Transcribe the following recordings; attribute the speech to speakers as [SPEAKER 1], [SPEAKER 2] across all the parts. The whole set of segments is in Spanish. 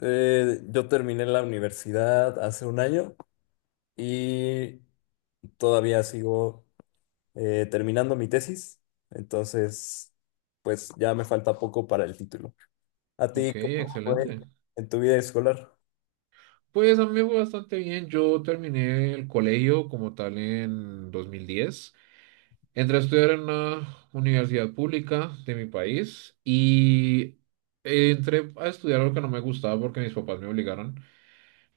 [SPEAKER 1] Yo terminé la universidad hace un año y todavía sigo terminando mi tesis. Entonces pues ya me falta poco para el título. ¿A
[SPEAKER 2] Ok,
[SPEAKER 1] ti cómo fue
[SPEAKER 2] excelente.
[SPEAKER 1] en tu vida escolar?
[SPEAKER 2] Pues a mí me fue bastante bien. Yo terminé el colegio como tal en 2010. Entré a estudiar en una universidad pública de mi país y entré a estudiar algo que no me gustaba porque mis papás me obligaron.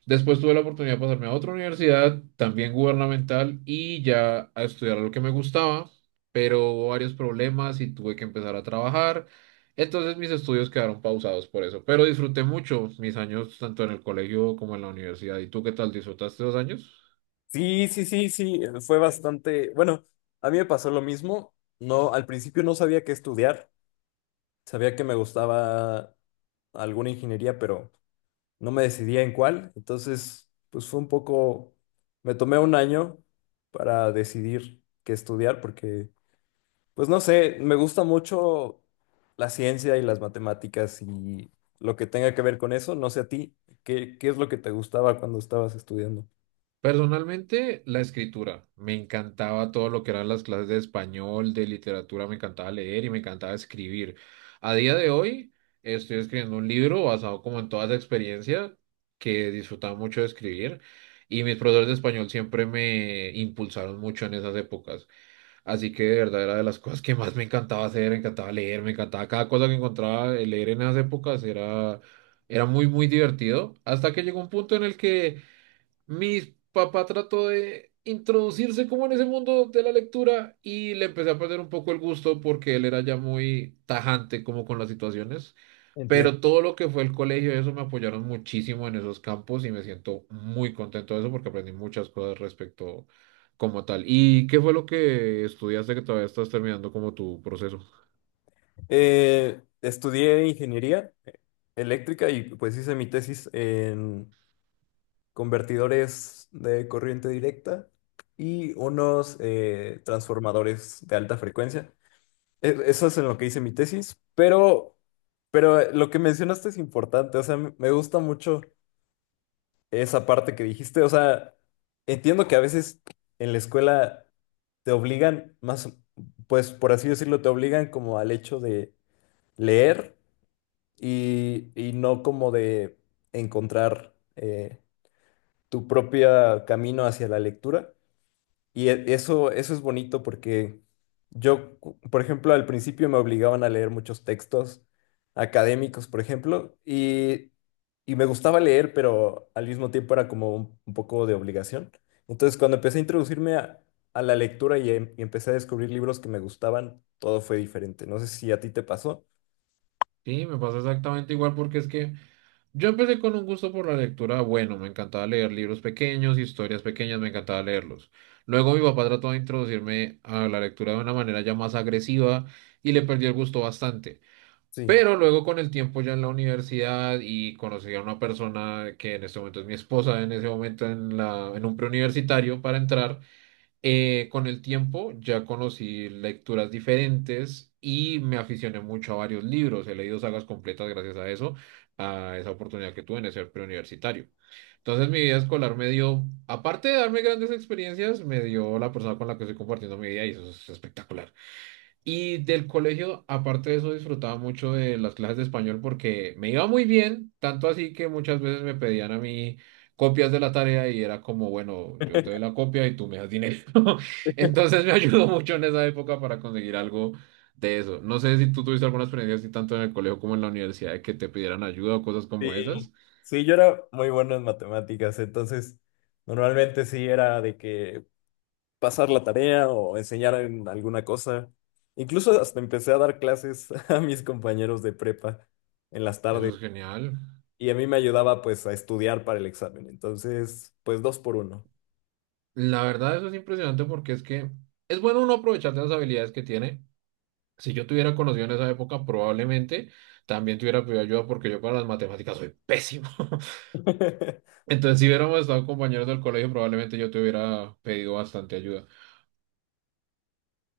[SPEAKER 2] Después tuve la oportunidad de pasarme a otra universidad, también gubernamental, y ya a estudiar lo que me gustaba, pero hubo varios problemas y tuve que empezar a trabajar. Entonces mis estudios quedaron pausados por eso, pero disfruté mucho mis años tanto en el colegio como en la universidad. ¿Y tú qué tal? ¿Disfrutaste dos años?
[SPEAKER 1] Sí, sí, sí, sí, fue bastante, bueno, a mí me pasó lo mismo. No, al principio no sabía qué estudiar, sabía que me gustaba alguna ingeniería, pero no me decidía en cuál, entonces pues fue un poco, me tomé un año para decidir qué estudiar, porque pues no sé, me gusta mucho la ciencia y las matemáticas y lo que tenga que ver con eso. No sé a ti, ¿qué es lo que te gustaba cuando estabas estudiando?
[SPEAKER 2] Personalmente, la escritura. Me encantaba todo lo que eran las clases de español, de literatura, me encantaba leer y me encantaba escribir. A día de hoy, estoy escribiendo un libro basado como en toda esa experiencia que disfrutaba mucho de escribir y mis profesores de español siempre me impulsaron mucho en esas épocas. Así que de verdad era de las cosas que más me encantaba hacer, me encantaba leer, me encantaba cada cosa que encontraba leer en esas épocas era muy, muy divertido hasta que llegó un punto en el que. Mi papá trató de introducirse como en ese mundo de la lectura y le empecé a perder un poco el gusto porque él era ya muy tajante como con las situaciones,
[SPEAKER 1] Entiendo.
[SPEAKER 2] pero todo lo que fue el colegio, eso me apoyaron muchísimo en esos campos y me siento muy contento de eso porque aprendí muchas cosas respecto como tal. ¿Y qué fue lo que estudiaste que todavía estás terminando como tu proceso?
[SPEAKER 1] Estudié ingeniería eléctrica y pues hice mi tesis, convertidores de corriente directa y unos transformadores de alta frecuencia. Eso es en lo que hice mi tesis, pero lo que mencionaste es importante. O sea, me gusta mucho esa parte que dijiste. O sea, entiendo que a veces en la escuela te obligan, más, pues por así decirlo, te obligan como al hecho de leer, y no como de encontrar tu propio camino hacia la lectura. Y eso, eso es bonito porque yo, por ejemplo, al principio me obligaban a leer muchos textos académicos, por ejemplo, y me gustaba leer, pero al mismo tiempo era como un poco de obligación. Entonces, cuando empecé a introducirme a la lectura, y, y empecé a descubrir libros que me gustaban, todo fue diferente. No sé si a ti te pasó.
[SPEAKER 2] Sí, me pasa exactamente igual porque es que. Yo empecé con un gusto por la lectura bueno, me encantaba leer libros pequeños, historias pequeñas, me encantaba leerlos. Luego mi papá trató de introducirme a la lectura de una manera ya más agresiva y le perdí el gusto bastante.
[SPEAKER 1] Sí.
[SPEAKER 2] Pero luego con el tiempo ya en la universidad y conocí a una persona que en este momento es mi esposa, en ese momento en en un preuniversitario para entrar. Con el tiempo ya conocí lecturas diferentes y me aficioné mucho a varios libros. He leído sagas completas gracias a eso, a esa oportunidad que tuve de ser preuniversitario. Entonces mi vida escolar me dio, aparte de darme grandes experiencias, me dio la persona con la que estoy compartiendo mi vida y eso es espectacular. Y del colegio, aparte de eso, disfrutaba mucho de las clases de español porque me iba muy bien, tanto así que muchas veces me pedían a mí copias de la tarea y era como, bueno, yo te doy la copia y tú me das dinero. Entonces me ayudó mucho en esa época para conseguir algo de eso. No sé si tú tuviste alguna experiencia así tanto en el colegio como en la universidad de que te pidieran ayuda o cosas
[SPEAKER 1] Sí,
[SPEAKER 2] como esas.
[SPEAKER 1] sí, yo era muy bueno en matemáticas, entonces normalmente sí era de que pasar la tarea o enseñar en alguna cosa. Incluso hasta empecé a dar clases a mis compañeros de prepa en las
[SPEAKER 2] Eso
[SPEAKER 1] tardes,
[SPEAKER 2] es genial.
[SPEAKER 1] y a mí me ayudaba pues a estudiar para el examen. Entonces pues dos por uno.
[SPEAKER 2] La verdad, eso es impresionante porque es que es bueno uno aprovechar de las habilidades que tiene. Si yo tuviera conocido en esa época, probablemente también tuviera pedido ayuda porque yo para las matemáticas soy pésimo. Entonces, si hubiéramos estado compañeros del colegio, probablemente yo te hubiera pedido bastante ayuda,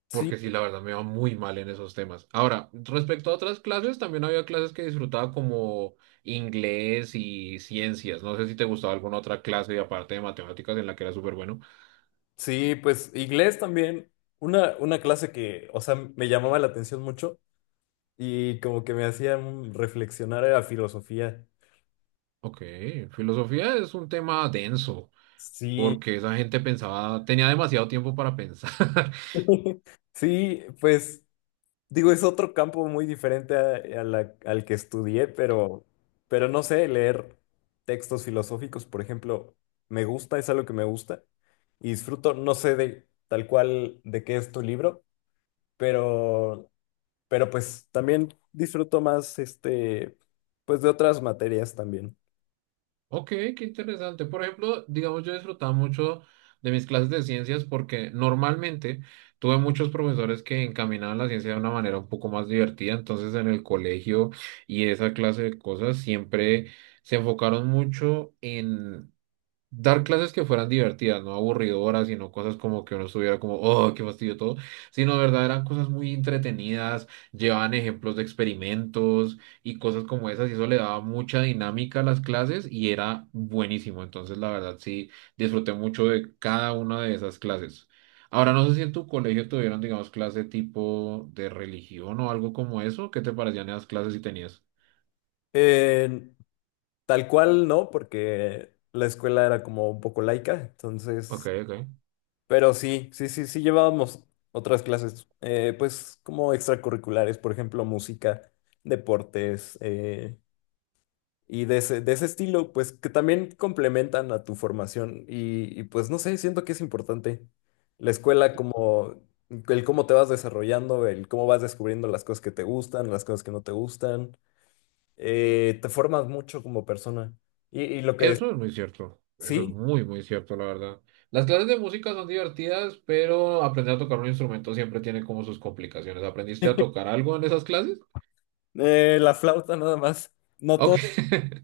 [SPEAKER 1] Sí,
[SPEAKER 2] porque sí, la verdad me va muy mal en esos temas. Ahora, respecto a otras clases, también había clases que disfrutaba como inglés y ciencias. No sé si te gustaba alguna otra clase aparte de matemáticas en la que era súper bueno.
[SPEAKER 1] sí, pues inglés también. Una clase que, o sea, me llamaba la atención mucho y como que me hacía reflexionar, a filosofía.
[SPEAKER 2] Ok, filosofía es un tema denso,
[SPEAKER 1] Sí,
[SPEAKER 2] porque esa gente pensaba, tenía demasiado tiempo para pensar.
[SPEAKER 1] sí, pues. Digo, es otro campo muy diferente al que estudié, pero, no sé, leer textos filosóficos, por ejemplo, me gusta, es algo que me gusta y disfruto. No sé de tal cual de qué es tu libro, pero, pues también disfruto más este, pues de otras materias también.
[SPEAKER 2] Ok, qué interesante. Por ejemplo, digamos, yo disfrutaba mucho de mis clases de ciencias porque normalmente tuve muchos profesores que encaminaban la ciencia de una manera un poco más divertida. Entonces, en el colegio y esa clase de cosas siempre se enfocaron mucho dar clases que fueran divertidas, no aburridoras, sino cosas como que uno estuviera como, oh, qué fastidio todo, sino de verdad eran cosas muy entretenidas, llevaban ejemplos de experimentos y cosas como esas, y eso le daba mucha dinámica a las clases y era buenísimo. Entonces, la verdad, sí, disfruté mucho de cada una de esas clases. Ahora, no sé si en tu colegio tuvieron, digamos, clase tipo de religión o algo como eso. ¿Qué te parecían esas clases si tenías?
[SPEAKER 1] Eh, Tal cual no, porque la escuela era como un poco laica,
[SPEAKER 2] Ok,
[SPEAKER 1] entonces.
[SPEAKER 2] ok.
[SPEAKER 1] Pero sí, sí, sí, sí llevábamos otras clases, pues como extracurriculares, por ejemplo, música, deportes, y de ese estilo, pues que también complementan a tu formación. Pues no sé, siento que es importante la escuela, como el cómo te vas desarrollando, el cómo vas descubriendo las cosas que te gustan, las cosas que no te gustan. Te formas mucho como persona. Y lo que es,
[SPEAKER 2] Eso es muy cierto, eso es
[SPEAKER 1] sí,
[SPEAKER 2] muy, muy cierto, la verdad. Las clases de música son divertidas, pero aprender a tocar un instrumento siempre tiene como sus complicaciones. ¿Aprendiste a tocar algo en esas clases?
[SPEAKER 1] la flauta nada más, no
[SPEAKER 2] Ok.
[SPEAKER 1] todos,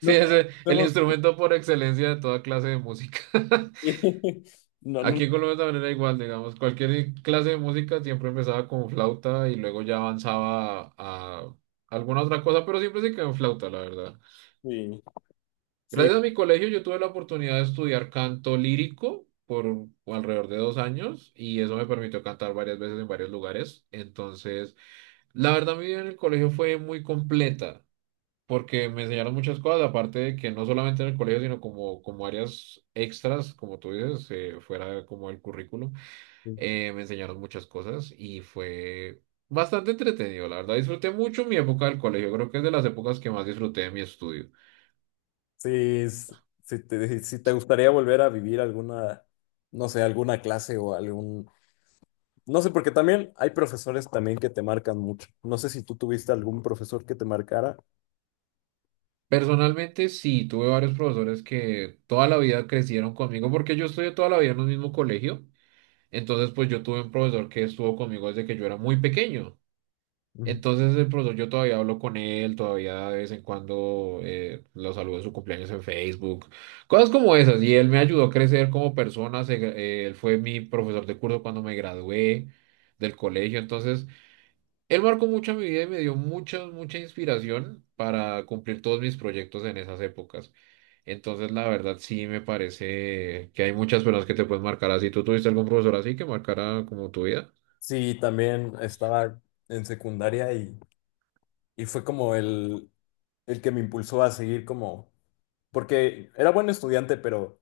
[SPEAKER 2] Sí,
[SPEAKER 1] no
[SPEAKER 2] es el
[SPEAKER 1] todos.
[SPEAKER 2] instrumento por excelencia de toda clase de música.
[SPEAKER 1] No, no,
[SPEAKER 2] Aquí en Colombia también era igual, digamos, cualquier clase de música siempre empezaba con flauta y luego ya avanzaba a alguna otra cosa, pero siempre se quedó en flauta, la verdad.
[SPEAKER 1] sí, sí,
[SPEAKER 2] Gracias a mi colegio yo tuve la oportunidad de estudiar canto lírico por alrededor de dos años y eso me permitió cantar varias veces en varios lugares. Entonces, la verdad mi vida en el colegio fue muy completa porque me enseñaron muchas cosas, aparte de que no solamente en el colegio, sino como, como áreas extras, como tú dices, fuera como el currículum, me enseñaron muchas cosas y fue bastante entretenido, la verdad. Disfruté mucho mi época del colegio, creo que es de las épocas que más disfruté de mi estudio.
[SPEAKER 1] sí, s- si te, si te gustaría volver a vivir alguna, no sé, alguna clase o algún, no sé, porque también hay profesores también que te marcan mucho. No sé si tú tuviste algún profesor que te marcara.
[SPEAKER 2] Personalmente sí, tuve varios profesores que toda la vida crecieron conmigo porque yo estudié toda la vida en un mismo colegio. Entonces, pues yo tuve un profesor que estuvo conmigo desde que yo era muy pequeño.
[SPEAKER 1] Ujú.
[SPEAKER 2] Entonces, el profesor, yo todavía hablo con él, todavía de vez en cuando lo saludo en su cumpleaños en Facebook, cosas como esas. Y él me ayudó a crecer como persona. Él fue mi profesor de curso cuando me gradué del colegio. Entonces, él marcó mucho mi vida y me dio mucha, mucha inspiración para cumplir todos mis proyectos en esas épocas. Entonces, la verdad, sí me parece que hay muchas personas que te pueden marcar así. ¿Tú tuviste algún profesor así que marcara como tu vida?
[SPEAKER 1] Sí, también estaba en secundaria, y fue como el que me impulsó a seguir, como, porque era buen estudiante, pero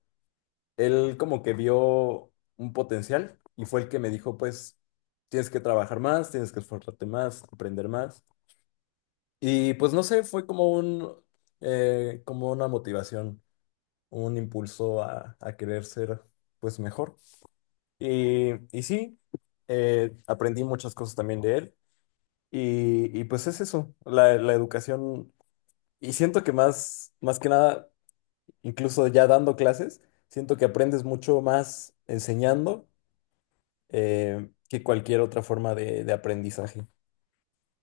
[SPEAKER 1] él como que vio un potencial y fue el que me dijo, pues, tienes que trabajar más, tienes que esforzarte más, aprender más. Y pues no sé, fue como un, como una motivación, un impulso a querer ser, pues, mejor. Y, y sí, aprendí muchas cosas también de él. Y pues es eso, la educación. Y siento que más, más que nada, incluso ya dando clases, siento que aprendes mucho más enseñando, que cualquier otra forma de aprendizaje.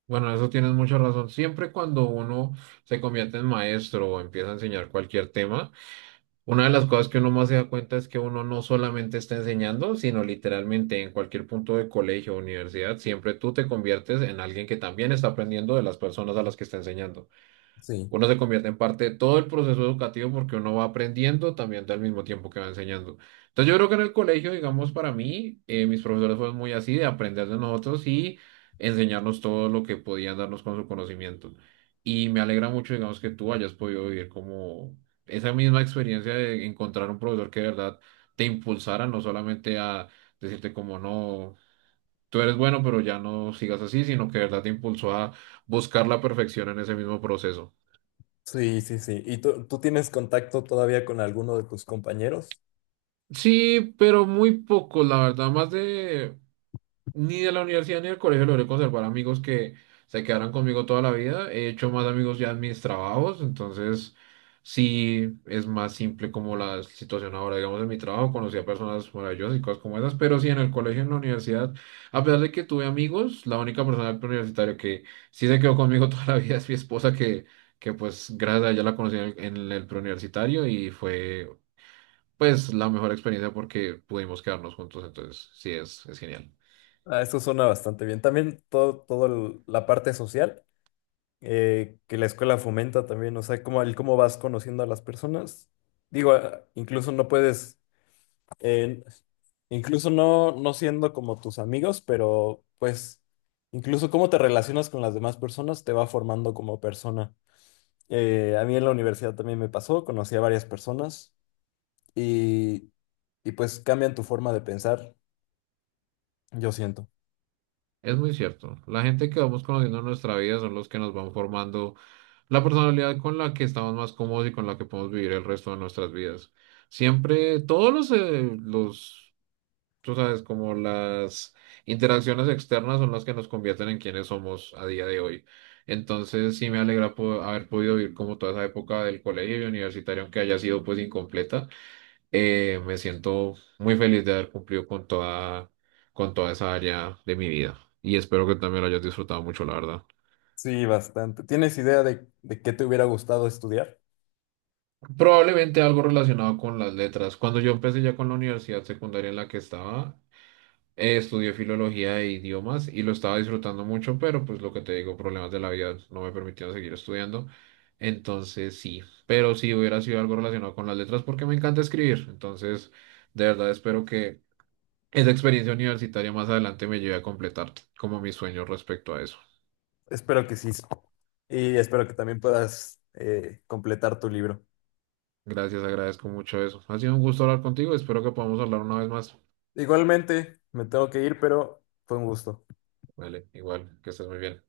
[SPEAKER 2] Bueno, en eso tienes mucha razón. Siempre cuando uno se convierte en maestro o empieza a enseñar cualquier tema, una de las cosas que uno más se da cuenta es que uno no solamente está enseñando, sino literalmente en cualquier punto de colegio o universidad, siempre tú te conviertes en alguien que también está aprendiendo de las personas a las que está enseñando.
[SPEAKER 1] Sí,
[SPEAKER 2] Uno se convierte en parte de todo el proceso educativo porque uno va aprendiendo también al mismo tiempo que va enseñando. Entonces yo creo que en el colegio, digamos, para mí, mis profesores fueron muy así, de aprender de nosotros y enseñarnos todo lo que podían darnos con su conocimiento. Y me alegra mucho, digamos, que tú hayas podido vivir como esa misma experiencia de encontrar un profesor que de verdad te impulsara, no solamente a decirte como no, tú eres bueno, pero ya no sigas así, sino que de verdad te impulsó a buscar la perfección en ese mismo proceso.
[SPEAKER 1] sí, sí, sí. ¿Y tú tienes contacto todavía con alguno de tus compañeros?
[SPEAKER 2] Sí, pero muy poco, la verdad, más de ni de la universidad ni del colegio logré conservar amigos que se quedaran conmigo toda la vida. He hecho más amigos ya en mis trabajos, entonces sí es más simple como la situación ahora, digamos, en mi trabajo, conocí a personas maravillosas y cosas como esas, pero sí en el colegio, en la universidad, a pesar de que tuve amigos, la única persona del universitario que sí se quedó conmigo toda la vida es mi esposa que pues gracias a ella la conocí en el preuniversitario y fue pues la mejor experiencia porque pudimos quedarnos juntos, entonces sí es genial.
[SPEAKER 1] Ah, eso suena bastante bien. También todo, la parte social, que la escuela fomenta también. O sea, cómo, el cómo vas conociendo a las personas. Digo, ah, incluso no puedes, eh, incluso no, no siendo como tus amigos, pero pues incluso cómo te relacionas con las demás personas te va formando como persona. A mí en la universidad también me pasó, conocí a varias personas, y, y pues cambian tu forma de pensar, yo siento.
[SPEAKER 2] Es muy cierto. La gente que vamos conociendo en nuestra vida son los que nos van formando la personalidad con la que estamos más cómodos y con la que podemos vivir el resto de nuestras vidas. Siempre, todos los, tú sabes, como las interacciones externas son las que nos convierten en quienes somos a día de hoy. Entonces, sí me alegra haber podido vivir como toda esa época del colegio y universitario, aunque haya sido pues incompleta. Me siento muy feliz de haber cumplido con con toda esa área de mi vida. Y espero que también lo hayas disfrutado mucho, la verdad.
[SPEAKER 1] Sí, bastante. ¿Tienes idea de qué te hubiera gustado estudiar?
[SPEAKER 2] Probablemente algo relacionado con las letras. Cuando yo empecé ya con la universidad secundaria en la que estaba, estudié filología e idiomas y lo estaba disfrutando mucho, pero pues lo que te digo, problemas de la vida no me permitieron seguir estudiando. Entonces sí, pero si hubiera sido algo relacionado con las letras porque me encanta escribir. Entonces, de verdad espero que esa experiencia universitaria más adelante me llevé a completar como mis sueños respecto a eso.
[SPEAKER 1] Espero que sí. Y espero que también puedas completar tu libro.
[SPEAKER 2] Gracias, agradezco mucho eso. Ha sido un gusto hablar contigo, espero que podamos hablar una vez más.
[SPEAKER 1] Igualmente, me tengo que ir, pero fue un gusto.
[SPEAKER 2] Vale, igual, que estés muy bien.